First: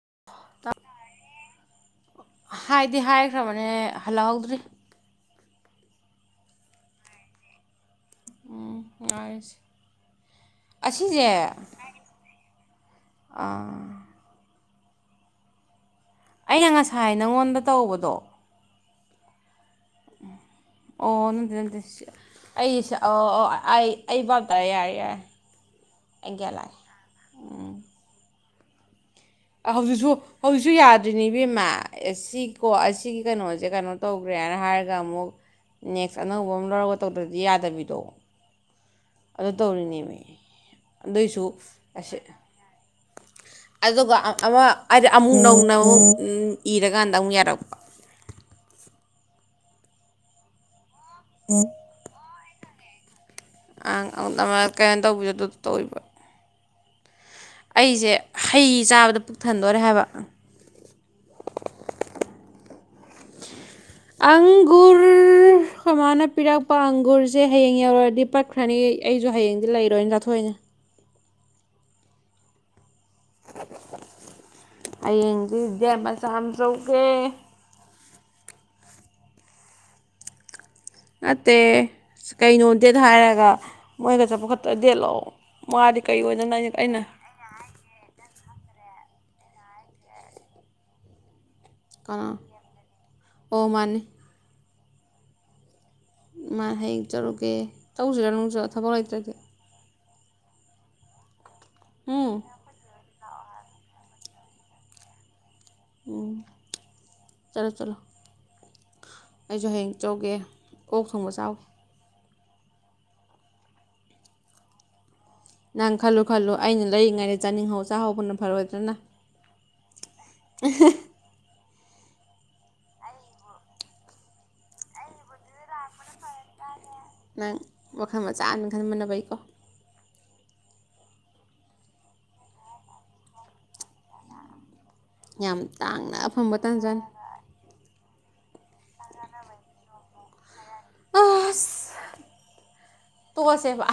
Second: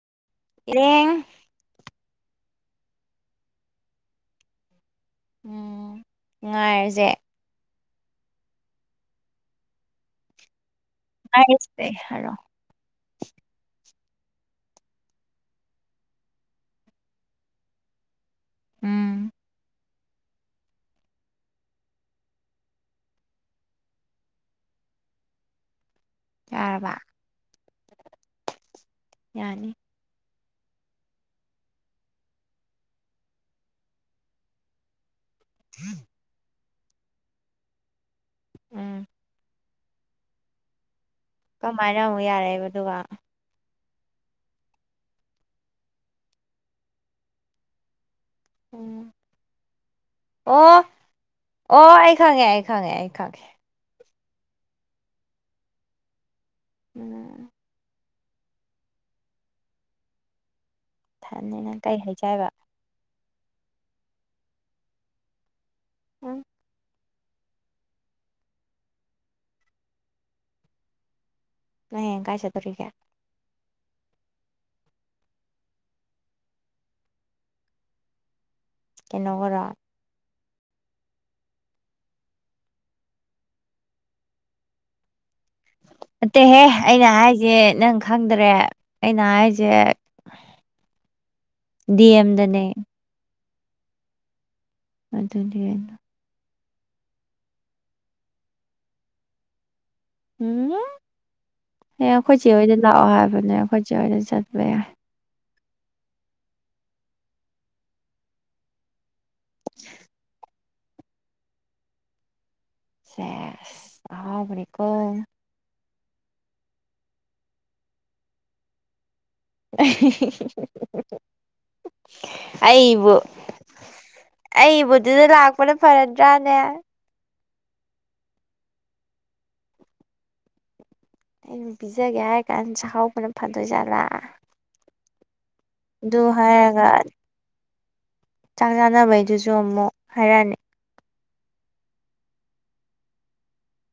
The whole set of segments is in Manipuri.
[inaudible] ꯍꯥꯏꯗꯤ ꯍꯥꯏꯈ꯭ꯔꯕꯅꯦ ꯍꯜꯂꯛꯍꯧꯗ꯭ꯔꯤ ꯎꯝ ꯉꯥꯏꯔꯖꯦ ꯎꯝ ꯉꯥꯏꯔꯖꯦ [unintelligible] ꯑ ꯑꯩꯅ ꯉꯁꯥꯏ ꯅꯉꯣꯟꯗ ꯇꯧꯕꯗꯣ ꯎꯝ ꯑꯣ ꯅꯠꯗꯦ ꯅꯠꯗꯦ ꯁꯤ ꯑꯩꯁ ꯑꯣ ꯑꯣ ꯑꯩ ꯑꯩ ꯚꯕ ꯇꯔꯦ ꯌꯥꯔꯦ ꯌꯥꯔꯦ ꯑꯩ ꯒꯌꯥꯟ ꯂꯥꯏ ꯌꯥꯔꯕ ꯑ ꯌꯥꯅꯤ ꯍꯖꯤꯛꯁꯨ ꯍꯧꯖꯤꯛꯁꯨ ꯌꯥꯗꯔꯤꯅꯦ ꯏꯕꯦꯝꯃ ꯁꯤ ꯀꯣ ꯑꯁꯤꯒꯤ ꯀꯩꯅꯣꯖꯦ ꯀꯩꯅꯣ ꯇꯧꯈ꯭ꯔꯦꯅ ꯍꯥꯏꯔꯒ ꯑꯃꯨꯛ ꯅꯦꯛꯁ ꯑꯅꯧ ꯍꯣꯡ ꯂꯧꯔꯒ ꯇꯧꯗ꯭ꯔꯗꯤ ꯌꯥꯗꯕꯤꯗꯣ ꯎꯝ ꯑꯗꯨ ꯇꯧꯔꯤꯅꯦꯃꯤ ꯑꯗꯨꯏꯁꯨ ꯀꯃꯥꯏꯅ ꯑꯁꯤ ꯑꯃꯨꯛ ꯌꯥꯔꯛꯏꯕ ꯑꯗꯨꯒ ꯑꯗꯨꯒ ꯑ ꯑꯃ ꯍꯥꯏꯗꯤ ꯑꯃꯨꯛ ꯅꯧꯅ ꯑꯃꯨꯛ ꯍꯨꯝ ꯏꯔꯀꯥꯟꯗ ꯑꯃꯨꯛ ꯌꯥꯔꯛꯄ ꯎꯝ ꯑꯣ ꯑꯣ ꯑꯩ ꯈꯪꯉꯦ ꯑꯩ ꯈꯪꯉꯦ ꯑꯩ ꯈꯪꯉꯦ ꯑꯪ ꯑꯧ ꯅꯕ ꯀꯩꯅꯣ ꯇꯧꯕꯗꯣ ꯗꯨꯗꯣ ꯇꯧꯔꯤꯕꯣ ꯎꯝ ꯑꯩꯁꯦ ꯍꯩ ꯆꯥꯕꯗ ꯄꯨꯛꯊꯟꯗꯣꯔꯦ ꯍꯥꯏꯕ ꯊꯟꯅꯤ ꯅꯪ ꯀꯩ ꯍꯩ ꯆꯥꯏꯕ ꯑꯪꯒ꯭ꯨꯔ ꯈꯣꯏ ꯃꯥꯅ ꯎꯝ ꯄꯤꯔꯛꯄ ꯑꯪꯒ꯭ꯨꯔ ꯆꯦ ꯍꯌꯦꯡ ꯌꯧꯔꯗꯤ ꯄꯠꯈ꯭ꯔꯅꯤ ꯑꯩꯁꯨ ꯍꯌꯦꯡꯗꯤ ꯂꯩꯔꯣꯏꯅ ꯆꯥꯊꯣꯛꯏꯅꯦ ꯅꯪ ꯍꯌꯦꯡ ꯀꯥꯏ ꯆꯠꯇꯣꯔꯤꯒꯦ ꯍꯌꯦꯡꯗꯤ ꯗꯦꯠ ꯃꯆꯥ ꯑꯃ ꯆꯧꯎꯒꯦ ꯀꯩꯅꯣꯒꯔꯣ ꯅꯠꯇꯦ ꯀꯩꯅꯣ ꯗꯦꯠ ꯍꯥꯏꯔꯒ ꯃꯣꯏꯒ ꯆꯠꯄ ꯈꯠꯇ ꯗꯦꯠ ꯂꯣ ꯅꯠꯇꯦꯍꯦ ꯑꯩꯅ ꯍꯥꯏꯖꯦ ꯅꯪ ꯈꯪꯗꯔꯦ ꯑꯩꯅ ꯍꯥꯏꯖꯦ ꯗꯤ ꯑꯦꯝꯗꯅꯦ ꯑꯣꯃꯅꯤ ꯑꯗꯨꯅꯦ ꯃꯥ ꯍꯌꯦꯡ ꯆꯠꯔꯨꯀꯦ ꯆꯠꯂꯨꯁꯦꯔ ꯅꯪꯁꯨ ꯊꯕꯛ ꯂꯩꯇ꯭ꯔꯗꯤ ꯎꯝꯍꯨꯝ ꯑꯩ ꯎꯝ ꯑꯩꯈꯣꯏ ꯆꯦ ꯍꯣꯏꯗ ꯂꯥꯛꯑꯣ ꯍꯥꯏ [unintelligible] ꯎꯝ ꯆꯠꯂꯣ ꯆꯠꯂꯣ ꯑꯩꯁꯨ ꯍꯌꯦꯡ ꯆꯠꯎꯒꯦ ꯑꯣꯛ ꯊꯣꯡꯕ ꯆꯥꯎꯒꯦ ꯁꯦꯁ ꯑꯍꯥꯎꯕꯅꯤꯀꯣ ꯅꯪ ꯈꯜꯂꯨ ꯈꯜꯂꯨ ꯑꯩꯅ ꯂꯩꯔꯤꯉꯩꯗ ꯆꯥꯅꯤꯡꯍꯧ ꯆꯥꯛꯍꯧꯕꯅ ꯐꯔꯣꯏꯗ꯭ꯔꯅ [unintelligible] ꯑꯩꯕꯨ ꯑꯩꯕꯨꯗꯨꯗ ꯂꯥꯛꯄꯅ ꯐꯔꯗ꯭ꯔꯥꯅꯦ ꯅꯪ ꯋꯥꯈꯜ ꯃꯆꯥꯃ ꯈꯟꯕꯅ ꯐꯩꯀꯣ ꯑꯩꯅ ꯄꯤꯖꯒꯦ ꯍꯥꯏ ꯀꯥꯟꯗ ꯆꯥꯍꯧꯕꯅ ꯐꯗꯣꯏꯖꯥꯠꯂꯥ ꯌꯥꯝ ꯑꯗꯨ ꯇꯥꯡꯅ ꯐꯪꯕ ꯍꯥꯏꯔꯒ ꯇꯥꯟꯖꯥꯅꯤ ꯆꯥꯛ ꯆꯥꯅꯕꯩꯗꯨꯁꯨ ꯃꯨꯛ ꯍꯥꯏꯔꯛꯑꯅꯤ ꯑꯁ ꯇꯣꯛꯑꯁꯦꯕ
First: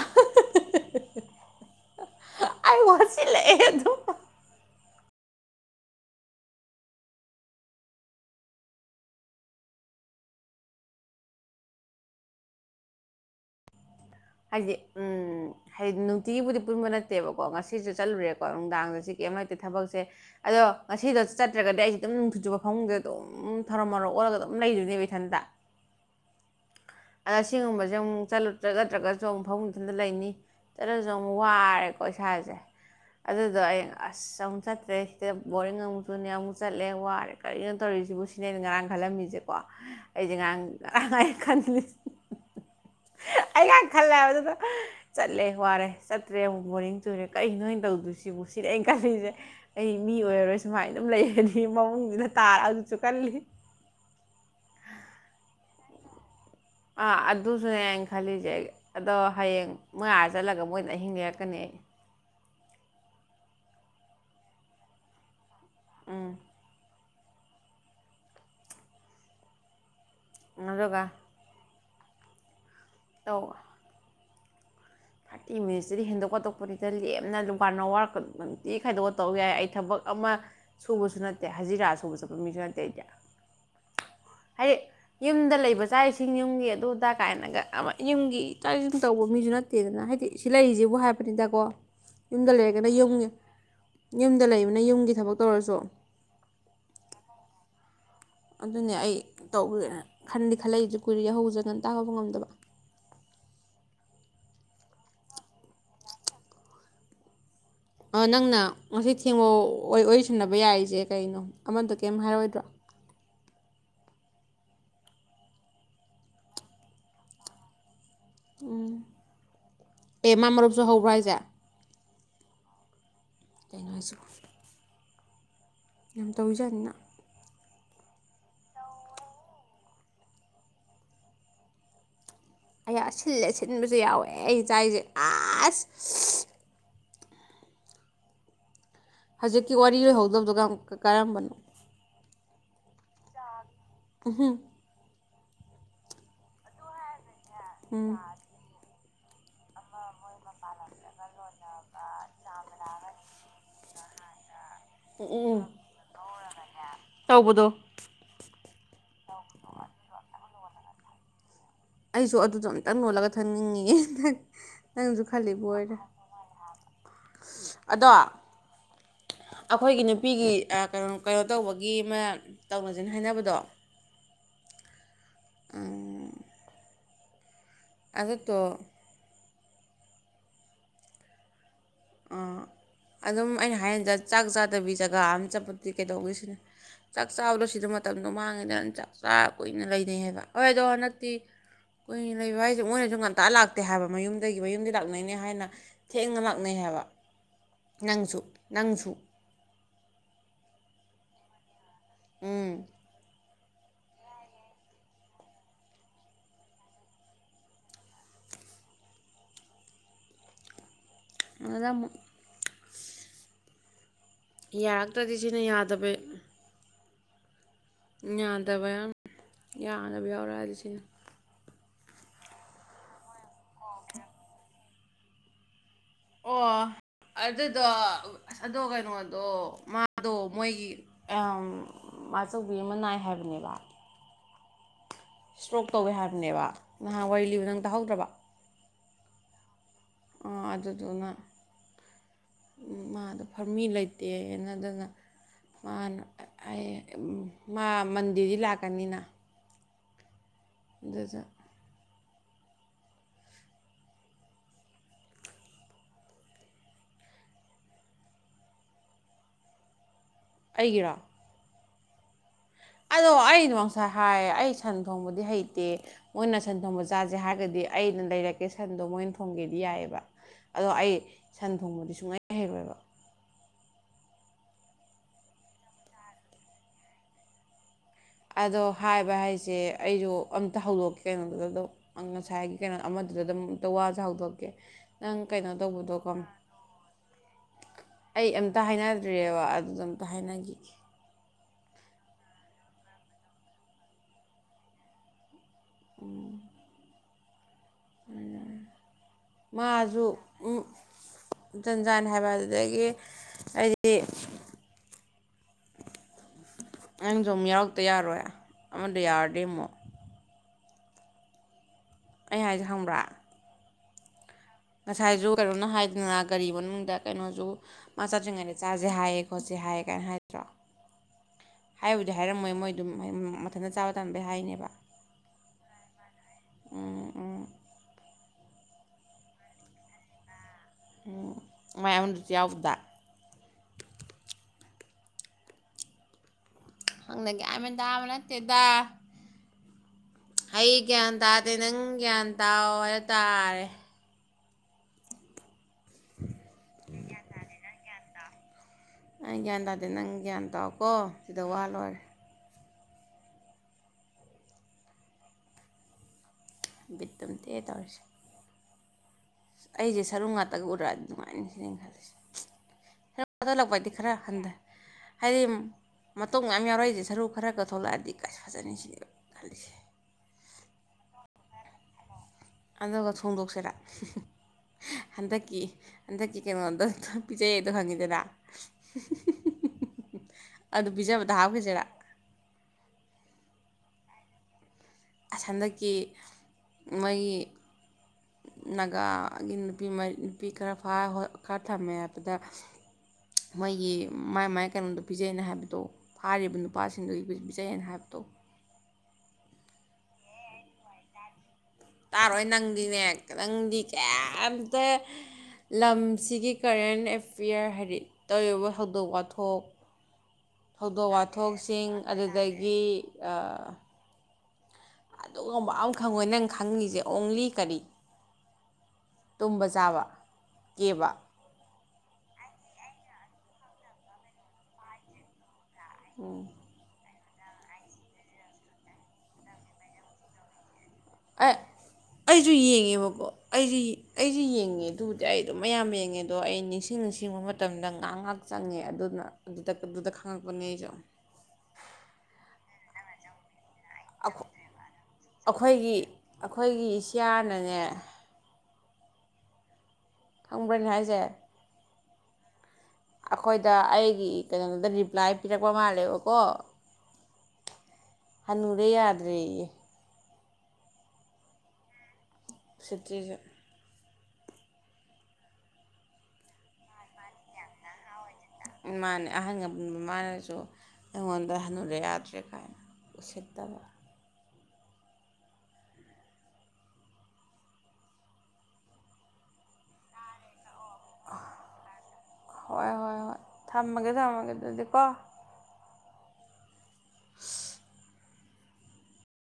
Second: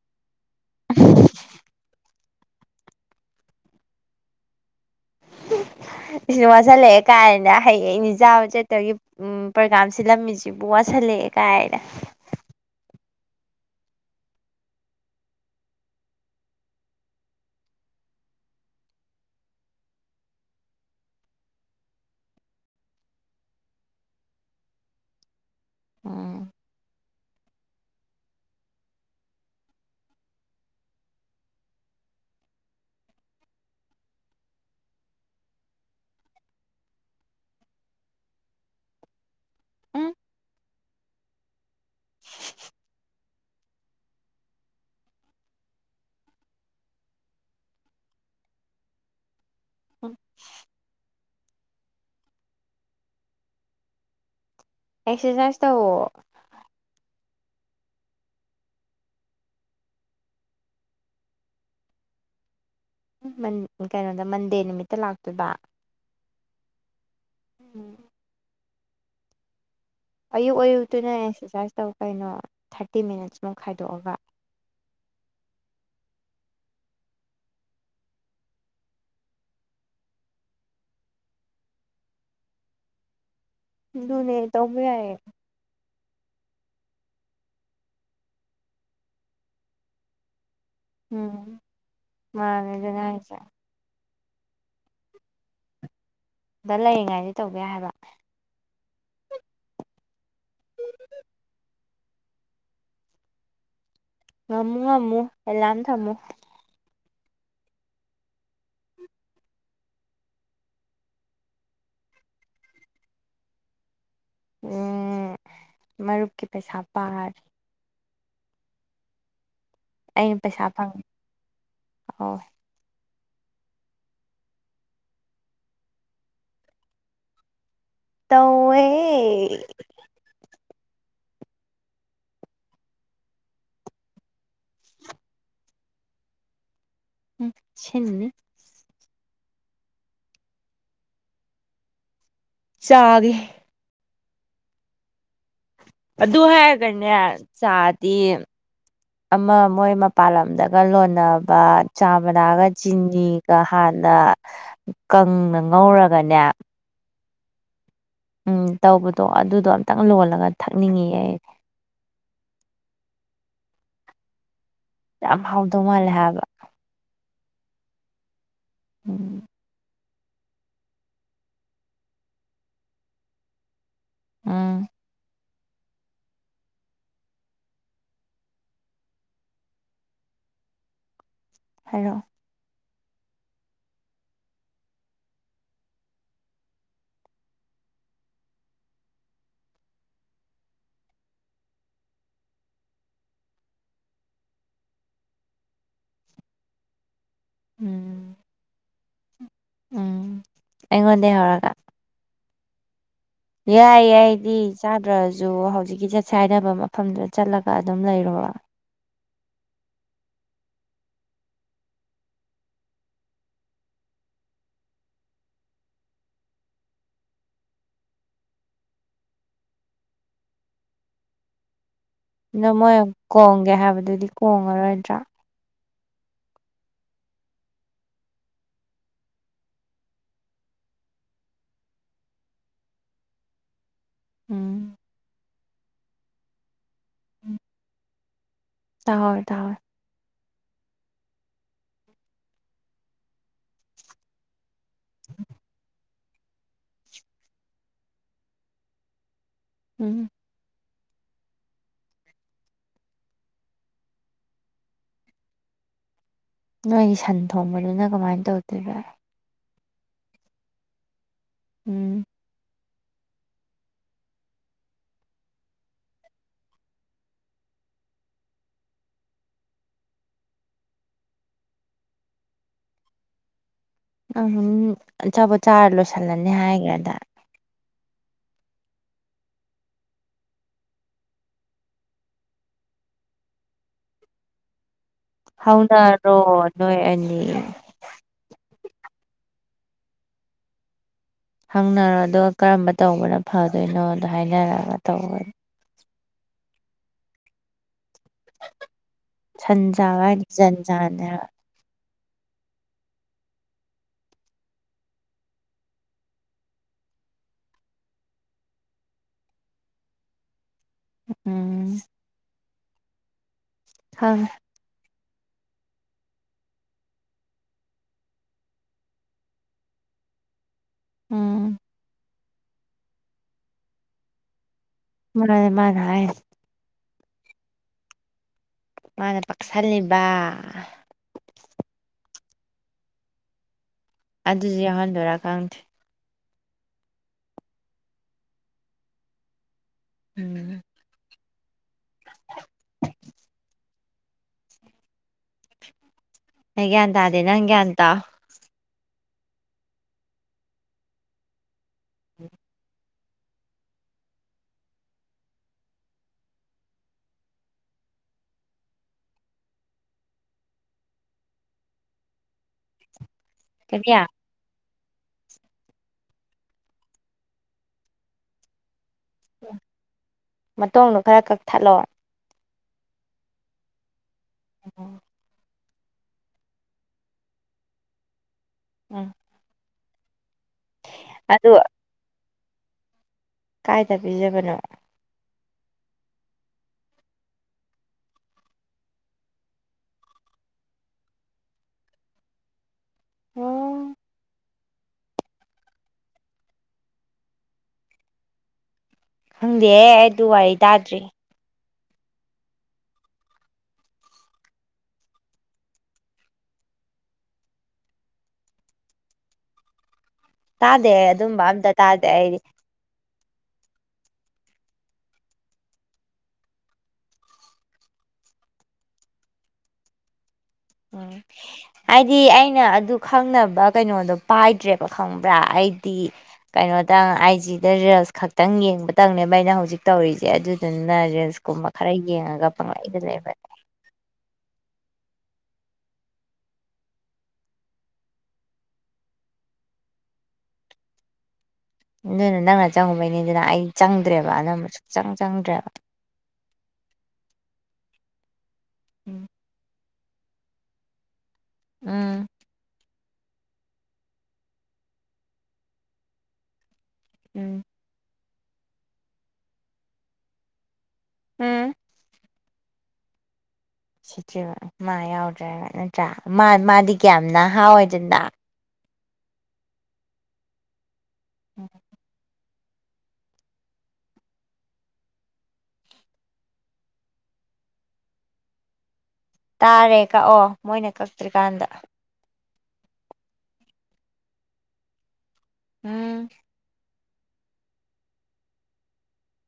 ꯑꯩ ꯋꯥꯁꯤꯜꯂꯛꯑꯦ ꯑꯗꯨ ꯁꯤꯖꯨ ꯋꯥꯁꯜꯂꯛꯑꯦ ꯀꯥꯏꯅ ꯍꯌꯦꯡ ꯑꯩꯅ ꯆꯥꯕ ꯆꯠꯇꯒꯤ ꯎ ꯄ꯭ꯔꯣꯒꯥꯝꯁꯤꯜꯂꯝꯃꯤꯖꯤꯕꯨ ꯋꯥꯁꯜꯂꯛꯑꯦ ꯀꯥꯏꯅ ꯍꯥꯏꯖꯦ ꯎꯝ ꯍꯥꯏꯗꯤ ꯅꯨꯡꯇꯤꯒꯤꯕꯨꯗꯤ ꯄꯨꯟꯕ ꯅꯠꯇꯦꯕꯀꯣ ꯉꯁꯤꯖꯨ ꯆꯠꯂꯨꯔꯦꯀꯣ ꯅꯨꯡꯗꯥꯡꯗꯖꯨ ꯀꯩꯝ ꯂꯩꯇꯦ ꯊꯕꯛꯁꯦ ꯑꯗꯣ ꯉꯁꯤꯗ ꯆꯠꯇ꯭ꯔꯒꯗꯤ ꯑꯩꯖꯦ ꯑꯗꯨꯝ ꯅꯨꯃꯤꯠ ꯆꯨꯞꯕ ꯐꯃꯨꯡꯗ ꯑꯗꯨꯝ ꯊꯔꯣ ꯃꯥꯔꯣ ꯑꯣꯜꯂꯒ ꯑꯗꯨꯝ ꯂꯩꯗꯣꯏꯅꯦꯕ ꯏꯊꯟꯇ ꯑꯝ ꯑꯗ ꯁꯤꯒꯨꯝꯕꯖꯦ ꯑꯃꯨꯛ ꯆꯠꯂꯨꯇ ꯅꯠꯇ꯭ꯔꯒ ꯆꯣꯡ ꯐꯃꯨꯡꯗ ꯏꯊꯟꯗ ꯂꯩꯅꯤ ꯆꯠꯂꯖꯨ ꯑꯃꯨꯛ ꯋꯥꯔꯦꯀꯣ ꯏꯁꯥꯖꯦ ꯑꯗꯨꯗꯣ ꯑꯩ ꯑꯁ ꯑꯃꯨꯛ ꯆꯠꯇ꯭ꯔꯦ ꯁꯤꯗ ꯕꯣꯔꯤꯡ ꯑꯃꯨꯛ ꯆꯨꯅꯤ ꯑꯃꯨꯛ ꯆꯠꯂꯦ ꯋꯥꯔꯦ ꯀꯔꯤꯅꯣ ꯇꯧꯔꯤꯁꯤꯕꯨ ꯁꯤꯅꯦꯅ ꯉꯔꯥꯡ ꯈꯜꯂꯝꯃꯤꯖꯦꯀꯣ ꯎꯝ ꯑꯩꯖꯦ ꯉꯔꯥꯡ ꯉꯔꯥꯡꯥ ꯑꯩ ꯈꯟꯂꯤꯖꯦ ꯑꯩ ꯉꯔꯥꯡ ꯈꯜꯂꯦ ꯍꯥꯏꯕꯗꯨꯗ ꯆꯠꯂꯦ ꯋꯥꯔꯦ ꯆꯠꯇ꯭ꯔꯦ ꯑꯃꯨꯛ ꯕꯣꯔꯤꯡ ꯆꯨꯔꯦ ꯀꯔꯤ ꯅꯣ ꯑꯩꯅ ꯇꯧꯗꯣꯏꯖꯤꯕꯨ ꯁꯤꯅꯦ ꯑꯩꯅ ꯈꯜꯂꯤꯁꯦ ꯑꯩ ꯃꯤ ꯑꯣꯏꯔꯔꯣꯏ ꯁꯨꯃꯥꯏꯅ ꯑꯗꯨꯝ ꯂꯩꯔꯗꯤ ꯐꯤ ꯃꯃꯨꯡꯖꯤꯗ ꯇꯥꯔ ꯑꯗꯨꯖꯨ ꯀꯜꯂꯤ ꯑꯦꯛꯁꯔꯁꯥꯏꯁ ꯇꯧꯑꯣ ꯑꯗꯨꯖꯨꯅꯦ ꯑꯩꯅ ꯈꯜꯂꯤꯖꯦ ꯑꯗꯣ ꯍꯌꯦꯡ ꯃꯣꯏ ꯑꯥ ꯆꯠꯂꯒ ꯃꯣꯏꯗ ꯑꯍꯤꯡ ꯂꯦꯛꯀꯅꯤ ꯃꯟ ꯀꯩꯅꯣꯗ ꯃꯟꯗꯦ ꯅꯨꯃꯤꯠꯇ ꯂꯥꯛꯇꯣꯏꯕ ꯎꯝ ꯎꯝ ꯑꯌꯨꯛ ꯑꯗꯨꯒ ꯑꯌꯨꯛꯇꯨꯅ ꯑꯦꯛꯁꯔꯁꯥꯏꯁ ꯇꯧ ꯀꯩꯅꯣ ꯊꯥꯔꯇꯤ ꯇꯧ ꯃꯤꯅꯠꯁꯃꯨꯛ ꯈꯥꯏꯗꯣꯛꯑꯒ ꯊꯥꯔꯇꯤ ꯃꯤꯅꯤꯠꯁꯇꯨꯗꯤ ꯍꯦꯟꯗꯣꯛ ꯄꯥꯗꯣꯛꯄꯅꯤꯗ ꯂꯦꯝꯅ ꯋꯥꯟ ꯑꯋꯥꯔ ꯅꯨꯡꯇꯤ ꯈꯥꯏꯗꯣꯛꯀ ꯇꯕ ꯌꯥꯏ ꯑꯩ ꯊꯕꯛ ꯑꯃ ꯁꯨꯕꯖꯨ ꯅꯠꯇꯦ ꯍꯖꯤꯔꯥ ꯁꯨꯕ ꯆꯠꯄ ꯃꯤꯖꯨ ꯅꯠꯇꯦ ꯑꯩꯗꯤ ꯑꯗꯨꯅꯦ ꯍꯥꯏꯗꯤ ꯇꯧꯕ ꯌꯥꯏꯌꯦ ꯌꯨꯝꯗ ꯂꯩꯕ ꯆꯥꯛ ꯏꯁꯤꯡ ꯌꯨꯝꯒꯤ ꯑꯗꯨ ꯑꯗꯥ ꯀꯥꯏꯅꯒ ꯑꯃ ꯌꯨꯝꯒꯤ ꯆꯥꯛ ꯏꯁꯤꯡ ꯇꯧꯕ ꯃꯤꯖꯨ ꯅꯠ ꯇꯦꯗꯅꯥ ꯍꯥꯏꯗꯤ ꯁꯤ ꯂꯩꯔꯤꯖꯤꯕꯨ ꯎꯝ ꯍꯥꯏꯕꯅꯤꯗꯀꯣ ꯌꯨꯝꯗ ꯃꯥꯅꯦ ꯂꯩꯔꯒꯅ ꯑꯗꯨꯅꯦ ꯌꯨꯝꯒꯤ ꯍꯥꯏꯁꯦ ꯌꯨꯝꯗ ꯂꯩꯕꯅ ꯌꯨꯝꯒꯤ ꯊꯕꯛ ꯇꯧꯔꯁꯨ ꯑꯗ ꯂꯩꯔꯤꯉꯥꯏꯗꯤ ꯇꯧꯕ ꯌꯥꯏ ꯍꯥꯏꯕ ꯑꯗꯨꯅꯦ ꯑꯩ ꯇꯧꯒꯦ ꯈꯟꯗꯤ ꯈꯜꯂꯛꯏꯖꯦ ꯀꯨꯏꯔꯦ ꯌꯥꯍꯧꯖꯦ ꯉꯟꯇꯥ ꯍꯧꯕ ꯉꯝꯗꯕ ꯉꯝꯃꯨ ꯉꯝꯃꯨ ꯑꯦꯂꯥꯝ ꯊꯝꯃꯨ ꯑꯣ ꯅꯪꯅ ꯉꯁꯤ ꯊꯦꯡꯕ ꯋꯥ ꯋꯥꯔꯤ ꯁꯥꯟꯅꯕ ꯌꯥꯔꯤꯖꯦ ꯀꯩꯅꯣ ꯑꯃꯗꯣ ꯀꯩꯌꯝ ꯍꯥꯏꯔꯛꯑꯣꯏꯗ꯭ꯔꯣ ꯎ ꯃꯔꯨꯞꯀꯤ ꯄꯩꯁꯥ ꯄꯥꯔ ꯎꯝ ꯑꯦ ꯑꯩꯅ ꯃꯥ ꯄꯩꯁꯥ ꯃꯔꯨꯞꯁꯨ ꯐꯪꯉꯦ ꯍꯧꯕ꯭ꯔ ꯍꯥꯏꯖꯦ ꯍꯣꯏ ꯀꯩꯅꯣ ꯍꯥꯏꯁꯤꯕꯣ ꯌꯥꯝ ꯇꯧꯏꯖꯥꯅꯤꯅ ꯇꯧꯌꯦꯦ ꯑꯌꯥ ꯁꯤꯜꯂꯦ ꯁꯤꯟꯕꯖꯨ ꯌꯥꯎꯋꯦ ꯑꯩꯅ ꯆꯥꯏꯖꯦ ꯑꯁ ꯎꯝ ꯁꯤꯟꯅꯤ ꯍꯧꯖꯤꯛꯀꯤ ꯋꯥꯔꯤ ꯂꯣꯏꯍꯧꯗꯕꯗꯣ ꯀꯝ ꯀꯔꯝꯕꯅꯣ ꯆꯥꯒꯦ ꯎꯝ ꯍꯨ ꯑꯗꯨ ꯍꯥꯏꯔꯒꯅꯦ ꯎꯝ ꯆꯥꯗꯤ ꯑꯃ ꯃꯣꯏ ꯃꯄꯥꯟ ꯂꯝꯗꯒ ꯂꯣꯟꯅꯕ ꯆꯥꯃꯅꯥꯥꯒ ꯆꯤꯅꯤꯒ ꯍꯥꯟꯅ ꯎꯝ ꯎꯝ ꯀꯪꯅ ꯎꯝ ꯉꯧꯔꯒꯅꯦ ꯇꯧꯕꯗꯣ ꯇꯧꯕꯗꯣ ꯑꯗꯨꯗꯣ ꯑꯝꯇꯪ ꯂꯣꯜꯂꯒ ꯊꯛꯅꯤꯡꯉꯤ ꯑꯩ ꯑꯩꯁꯨ ꯑꯗꯨꯗ ꯑꯝꯇꯪ ꯂꯣꯜꯂꯒ ꯊꯥꯅꯤꯡꯉꯤꯌꯦ ꯌꯥꯝ ꯍꯥꯎꯗꯧ ꯃꯥꯜꯂꯦ ꯍꯥꯏꯕ ꯑꯗꯣ ꯎꯝ ꯑꯩꯈꯣꯏꯒꯤꯅꯨ ꯅꯨꯄꯤꯒꯤ ꯀꯩꯅꯣ ꯀꯩꯅꯣ ꯇꯧꯕꯒꯤ ꯑꯃ ꯇꯧꯅꯖꯤꯅ ꯍꯥꯏꯅꯕꯗꯣ ꯎꯝ [inaudible] ꯑꯗꯨꯗꯣ ꯍꯥꯏꯔꯛꯑꯣ ꯑꯥ ꯑꯗꯨꯝ ꯑꯩꯅ ꯍꯥꯏꯖꯤꯗ ꯆꯥꯛ ꯆꯥꯗꯕꯤ ꯖꯒꯥ ꯑꯃ ꯆꯠꯄꯗꯤ ꯀꯩꯗꯧꯋꯦꯁꯤꯅꯦ ꯆꯥꯛ ꯆꯥꯕꯗꯣ ꯁꯤꯗ ꯃꯇꯝꯗꯣ ꯃꯥꯡꯉꯤꯗ ꯆꯥꯛ ꯆꯥ ꯀꯨꯏꯅ ꯂꯩꯅꯩ ꯍꯥꯏꯕ ꯍꯣꯏ ꯑꯗꯣ ꯍꯟꯗꯛꯇꯤ ꯀꯨꯏꯅ ꯂꯩꯕ ꯍꯥꯏꯁꯦ ꯃꯣꯏꯅꯁꯨ ꯉꯟꯇꯥ ꯂꯥꯛꯇꯦ ꯍꯥꯏꯕ ꯃꯌꯨꯝꯗꯒꯤ ꯃꯌꯨꯝꯗꯤ ꯂꯥꯛꯅꯩꯅꯦ ꯍꯥꯏꯅ ꯊꯦꯡꯅ ꯂꯥꯛ ꯅꯩ ꯍꯥꯏꯕ ꯎꯝ ꯅꯪꯖꯨ ꯅꯪꯖꯨ ꯎꯝ ꯑꯩꯉꯣꯟꯗꯩ ꯍꯧꯔꯒ ꯎꯝ ꯌꯥꯏ ꯑꯩꯗꯤ ꯆꯥꯗ꯭ꯔꯥꯖꯨ ꯍꯧꯖꯤꯛꯀꯤ ꯆꯠꯁꯦ ꯍꯥꯏꯅꯕ ꯃꯐꯝꯗꯨꯗ ꯆꯠꯂꯒ ꯑꯗꯨꯝ ꯂꯩꯔꯨꯕ ꯑꯗꯨꯗ ꯃꯨꯛ ꯌꯥꯔꯛꯇ꯭ꯔꯥꯗꯤ ꯁꯤꯅ ꯌꯥꯗꯕ ꯌꯥꯗꯕ ꯌꯥ ꯌꯥꯗꯕ ꯌꯥꯎꯔꯛꯑꯗꯤ ꯁꯤꯅꯤ ꯑꯗꯨ ꯃꯣꯏ ꯀꯣꯡꯒꯦ ꯍꯥꯏꯕꯗꯨꯗꯤ ꯀꯣꯡꯉꯔꯣꯏꯗ꯭ꯔꯣ ꯑꯣ ꯑꯗꯨꯗꯣ ꯑꯗꯣ ꯀꯩꯅꯣꯗꯣ ꯃꯥꯗꯣ ꯃꯣꯏꯒꯤ ꯑꯥ ꯃꯆꯧꯕꯤ ꯑꯃ ꯅꯥꯏ ꯍꯥꯏꯕꯅꯦꯕ ꯎꯝ ꯏꯁꯇ꯭ꯔꯣꯛ ꯇꯧꯋꯦ ꯍꯥꯏꯕꯅꯦꯕ ꯅꯍꯥꯟ ꯋꯥꯔꯤ ꯂꯤꯕꯗꯣ ꯅꯪ ꯇꯥꯍꯧꯗ꯭ꯔꯥꯕꯣ ꯍꯣꯏ ꯇꯍꯧꯋꯦ ꯑ ꯑꯗꯨꯗꯨꯅ ꯃꯥꯗꯣ ꯃꯤ ꯂꯩꯇꯦ ꯑꯗꯨꯅ [inaudible] ꯃꯥꯅ ꯑ ꯑꯩ ꯃꯥ ꯃꯟꯗꯦꯗꯤ ꯂꯥꯛꯀꯅꯤꯅ ꯎꯝ [inaudible] ꯅꯣꯏꯒꯤ ꯁꯟ ꯊꯣꯡꯕꯗꯨꯅ ꯀꯃꯥꯏꯅ ꯇꯧꯗꯣꯏꯕ ꯑꯩꯒꯤꯔꯣ ꯎꯝ ꯑꯗꯣ ꯑꯩꯗꯣ ꯉꯁꯥꯢ ꯍꯥꯏꯔꯧ ꯑꯩ ꯁꯟ ꯊꯣꯡꯕꯗꯤ ꯍꯩꯇꯦ ꯃꯣꯏꯅ ꯁꯟ ꯊꯣꯡꯕ ꯆꯥꯖꯧ ꯍꯥꯏꯔꯒꯗꯤ ꯑꯩꯅ ꯂꯩꯔꯛꯀꯦ ꯁꯟꯗꯣ ꯃꯣꯏꯅ ꯊꯣꯡꯒꯦꯗꯤ ꯌꯥꯏꯑꯦꯕ ꯑꯗꯣ ꯑꯩ ꯁꯟ ꯊꯣꯡꯕꯗꯤ ꯁꯨꯡꯍꯩ ꯍꯩꯔꯣꯏꯕ ꯑꯗꯨꯝ ꯑꯆꯥꯄꯣꯠ ꯆꯥꯔ ꯂꯣꯏꯁꯜꯂꯅꯤ ꯍꯥꯏꯈꯒꯔꯦꯗꯥꯏ ꯑꯗꯣ ꯍꯥꯏꯕ ꯍꯥꯏꯁꯦ ꯑꯩꯁꯨ ꯑꯝꯇ ꯍꯧꯗꯣꯛꯀꯦ ꯀꯩꯅꯣꯗꯨꯗ ꯑꯗꯨꯝ ꯉꯁꯥꯏꯒꯤ ꯀꯩꯅꯣ ꯑꯃꯗꯨꯗ ꯑꯗꯨꯝ ꯑꯝꯇ ꯋꯥꯖꯦ ꯍꯧꯗꯣꯛꯀꯦ ꯅꯪ ꯀꯩꯅꯣ ꯇꯧꯕꯗꯣꯀꯣ ꯍꯧꯅꯔꯣ ꯅꯣꯏ ꯑꯅꯤ ꯑꯃꯇ ꯍꯥꯏꯅꯗ꯭ꯔꯤꯑꯕ ꯑꯗꯨꯗ ꯑꯝꯇ ꯍꯥꯏꯅꯈꯤ ꯍꯪꯅꯔꯣ ꯑꯗꯨꯒ ꯀꯔꯝꯕ ꯇꯧꯕꯅꯣ ꯐꯗꯣꯏꯅꯣꯗꯣ ꯍꯥꯏꯅꯔꯒ ꯇꯧꯕꯅꯤ [inaudible] ꯁꯟ ꯆꯥꯕ ꯃꯥꯁꯨ ꯍꯥꯏꯗꯣ ꯖꯟꯖꯥꯟꯅꯦ ꯍꯥꯏꯕ ꯖꯥꯟꯅꯤ ꯍꯥꯏꯕ ꯑꯗꯨꯗꯒꯤ ꯑꯩꯗꯤ ꯑꯉꯥꯡꯁꯨ ꯌꯥꯎꯔꯛꯇ ꯌꯥꯔꯣꯏ ꯑꯃꯗꯣ ꯌꯥꯎꯔꯗꯤ ꯑꯃꯨꯛ ꯎꯝ ꯑꯩ ꯍꯥꯏꯁꯦ ꯈꯪꯕ꯭ꯔꯥ ꯈꯪꯉꯦ ꯉꯁꯥꯏꯁꯨ ꯀꯩꯅꯣꯝꯅ ꯍꯥꯏꯗꯅ ꯒꯥꯔꯤ ꯃꯅꯨꯡꯗ ꯀꯩꯅꯣꯁꯨ ꯃꯥ ꯆꯠꯇ꯭ꯔꯤꯉꯩꯗ ꯆꯥꯁꯦ ꯍꯥꯏꯌꯦ ꯈꯣꯠꯁꯦ ꯍꯥꯏꯌꯦ ꯀꯥꯏꯅ ꯍꯥꯏꯗ꯭ꯔꯣ ꯎꯝ ꯍꯥꯏ ꯗꯤ ꯍꯥꯏꯔꯝꯃꯣꯏ ꯃꯣꯏ ꯑꯗꯨꯝ ꯃꯊꯟꯇ ꯆꯥꯕ ꯇꯟꯕꯩ ꯍꯥꯏꯅꯦꯕ ꯃꯥꯅꯦ ꯃꯥꯅ ꯍꯥꯏ ꯎꯝ ꯎꯝ ꯃꯥꯅ ꯇꯥꯛꯁꯜꯂꯤꯕ ꯎꯝ ꯃꯥꯏ ꯑꯃꯗꯣ ꯌꯥꯎꯕꯗꯨꯗ ꯑꯗꯨꯁꯨ ꯌꯥꯎꯍꯟꯗꯣꯏꯔꯥ ꯀꯪꯗ꯭ꯔꯦ ꯈꯪꯗꯦ ꯒ꯭ꯌꯥꯟ ꯃꯦꯟ ꯇꯕ ꯅꯠꯇꯦꯗ ꯎꯝ ꯑꯩ ꯒ꯭ꯌꯥꯟ ꯇꯗ ꯈꯪꯗꯦ ꯅꯪ ꯒ꯭ꯌꯥꯟ ꯇꯥꯎ ꯍꯥꯏꯗꯣ ꯇꯔꯦ ꯑꯩ ꯒ꯭ꯌꯥꯟ ꯇꯗꯦ ꯅꯪ ꯒ꯭ꯌꯥꯟ ꯇꯥꯎ ꯑꯩ ꯒ꯭ꯌꯥꯟ ꯇꯥꯗꯦ ꯅꯪ ꯒ꯭ꯌꯥꯟ ꯇꯥꯑꯣꯀꯣ ꯁꯤꯗ ꯋꯥ ꯂꯣꯏꯔꯦ ꯕꯤꯠꯇꯨꯝ ꯇꯦꯛ ꯑꯦ ꯇꯧꯔꯤꯁꯦ ꯑꯩꯁꯦ ꯁꯔꯨ ꯉꯥꯛꯇꯒ ꯎꯔꯛꯑ ꯗꯤ ꯅꯨꯡꯉꯥꯏꯅꯤ ꯁꯤꯅꯤ ꯑꯩꯅ ꯈꯜꯂꯤꯁꯦ ꯀꯗꯨ ꯀꯔꯤ ꯂꯥꯛꯄꯗꯤ ꯈꯥꯔ ꯍꯟꯊ ꯍꯥꯏꯗꯤ ꯃꯇꯣꯡ ꯌꯥꯝ ꯌꯥꯎꯔꯛꯏꯁꯦ ꯁꯔꯨ ꯈꯔꯒ ꯊꯣꯛꯂꯛꯑꯗꯤ ꯀꯥꯏꯁꯨ ꯐꯖꯅꯤ ꯁꯤ ꯃꯇꯣꯡꯗꯣ ꯈꯔ ꯀꯛ ꯊꯠꯂꯣ ꯑꯗꯨꯒ ꯊꯣꯡꯗꯣꯛꯁꯤꯔ ꯍꯟꯗꯛꯀꯤ ꯍꯟꯗꯛꯀꯤ ꯀꯩꯅꯣꯗꯣ ꯄꯤꯖꯩꯌꯦꯗꯣ ꯈꯪꯉꯤꯗꯅ ꯎꯝ ꯑꯗꯨ ꯄꯤꯖꯕꯗ ꯑꯗꯨ ꯍꯥꯞꯈꯁꯤꯔ ꯀꯥꯏꯗ ꯄꯤꯖꯕꯅꯣ ꯍꯟꯗꯛꯀꯤ ꯃꯣꯏꯒꯤ ꯅꯥꯒꯥꯒꯤ ꯅꯨꯄꯤ ꯅꯨꯄꯤ ꯈꯔ ꯈꯔ ꯊꯝꯃꯦ ꯍꯥꯏꯕꯗ ꯃꯣꯏꯒꯤ ꯑꯣ ꯃꯥꯏ ꯃꯥꯏ ꯀꯩꯅꯣꯗꯣ ꯄꯤꯖꯩꯑꯅ ꯍꯥꯏꯕꯗꯣ ꯐꯥꯔꯤꯕ ꯅꯨꯄꯥꯁꯤꯡꯗꯨꯒꯤ ꯄꯤꯖꯩꯑꯦ ꯍꯥꯏꯕꯗꯣ ꯈꯪꯗꯦꯍꯦ ꯑꯩ ꯑꯗꯨ ꯋꯥꯔꯤ ꯇꯥꯗ꯭ꯔꯤ ꯇꯥꯔꯣꯏ ꯅꯪꯗꯤꯅꯦ ꯅꯪꯗꯤ ꯀꯩꯝꯇ ꯂꯝꯁꯤꯒꯤ ꯀꯔꯦꯟ ꯑꯦꯐꯤꯌꯔ ꯍꯥꯏꯗꯤ ꯇꯧꯔꯤꯕ ꯊꯧꯗꯣꯛ ꯋꯥꯊꯣꯛ ꯇꯥꯗꯦ ꯊꯧꯗꯣꯛ ꯑꯗꯨꯝꯕ ꯑꯝꯇ ꯋꯥꯊꯣꯛꯁꯤꯡ ꯇꯥꯗꯦ ꯑꯩꯗꯤ ꯑꯗꯨꯗꯒꯤ ꯑꯥ ꯑꯗꯨꯒꯨꯝꯕ ꯑꯃ ꯈꯪꯉꯣꯏ ꯅꯪ ꯈꯪꯉꯤꯁꯦ ꯑꯣꯡꯂꯤ ꯀꯔꯤ ꯇꯨꯝꯕ ꯆꯥꯕ ꯀꯦꯕ [inaudible] ꯍꯥꯏꯗꯤ ꯑꯩꯅ ꯑꯗꯨ ꯈꯪꯅꯕ ꯀꯩꯅꯣꯗꯣ ꯄꯥꯏꯗ꯭ꯔꯦꯕ ꯈꯪꯕ꯭ꯔꯥ ꯎꯝ ꯑꯩ [unintelligible] ꯁꯤꯗ ꯔꯤꯜꯁ ꯈꯛꯇꯪ ꯌꯦꯡꯕꯇꯪꯅꯦꯕ ꯑꯩꯅ ꯍꯧꯖꯤꯛ ꯇꯧꯔꯤꯁꯦ ꯑꯗꯨꯗꯨꯅ ꯅ ꯑꯦ ꯔꯤꯜꯁꯀꯨꯝꯕ ꯈꯔ ꯑꯩꯁꯨ ꯌꯦꯡꯉꯒ ꯄꯪꯂꯩꯗ ꯂꯩꯕꯅꯦ ꯉꯦ ꯗꯨꯗꯤ ꯑꯩ ꯑꯗꯨꯝ ꯃꯌꯥꯝ ꯌꯦꯡꯉꯦ ꯑꯗꯣ ꯑꯩ ꯅꯤꯡꯁꯤꯡ ꯅꯤꯡꯁꯤꯡꯕ ꯃꯇꯝꯗ ꯉꯥꯏꯍꯥꯛ ꯉꯥꯏꯍꯥꯛ ꯆꯪꯉꯦ ꯑꯗꯨꯅ ꯑꯗꯨꯗ ꯑꯗꯨꯗ ꯈꯪꯉꯛꯄꯅꯦ ꯑꯩꯁꯨ ꯅꯣꯏꯅ ꯅꯪꯅ ꯆꯪꯉꯨꯕꯩꯅꯤꯗꯅ ꯑꯩ ꯆꯪꯗ꯭ꯔꯦꯕ ꯑꯈꯣ- ꯑꯅꯝꯕ ꯁꯨꯛꯆꯪ ꯆꯪꯗ꯭ꯔꯦꯕ ꯑꯩꯈꯣꯏꯒꯤ ꯑꯩꯈꯣꯏꯒꯤ ꯏꯆꯥꯅꯅꯦ ꯎꯝ ꯈꯪꯕ꯭ꯔ ꯑꯩꯅ ꯍꯥꯏꯁꯦ ꯎꯝ ꯑꯩꯈꯣꯏꯗ ꯑꯩꯒꯤ ꯀꯩꯅꯣꯗ ꯔꯤꯄ꯭ꯂꯥꯏ ꯄꯤꯔꯛꯄ ꯃꯥꯜꯂꯦꯕꯀꯣ ꯎꯝ ꯍꯅꯨꯔꯦ ꯌꯥꯗ꯭ꯔꯦ ꯌꯦ ꯎꯝ ꯎꯁꯤꯠꯇ꯭ꯔꯤꯖꯦ ꯁꯤꯠꯇ꯭ꯔꯤꯕ ꯃꯥ ꯌꯥꯎꯗ꯭ꯔꯦꯅ ꯅꯠꯇ꯭ꯔꯥ ꯃꯥ ꯃꯥꯗꯤ ꯀꯌꯥꯝ ꯅꯍꯥ ꯑꯣꯏꯗꯅ ꯃꯥꯅꯦ ꯑꯍꯟꯒ ꯄꯨꯡꯕ ꯃꯥꯅꯁꯨ ꯑꯩꯉꯣꯟꯗ ꯍꯅꯨꯔꯦ ꯌꯥꯗ꯭ꯔꯦ ꯀꯥꯏꯅ ꯎꯁꯤꯠꯇꯕ ꯇꯥꯔꯦ ꯀꯛꯑꯣ ꯃꯣꯏꯅ ꯀꯛꯇ꯭ꯔꯤꯀꯥꯟꯗ ꯍꯣꯏ ꯍꯣꯏ ꯍꯣꯏ ꯊꯝꯃꯒꯦ ꯊꯝꯃꯒꯦ ꯑꯗꯨꯗꯤ ꯀꯣ ꯎꯝ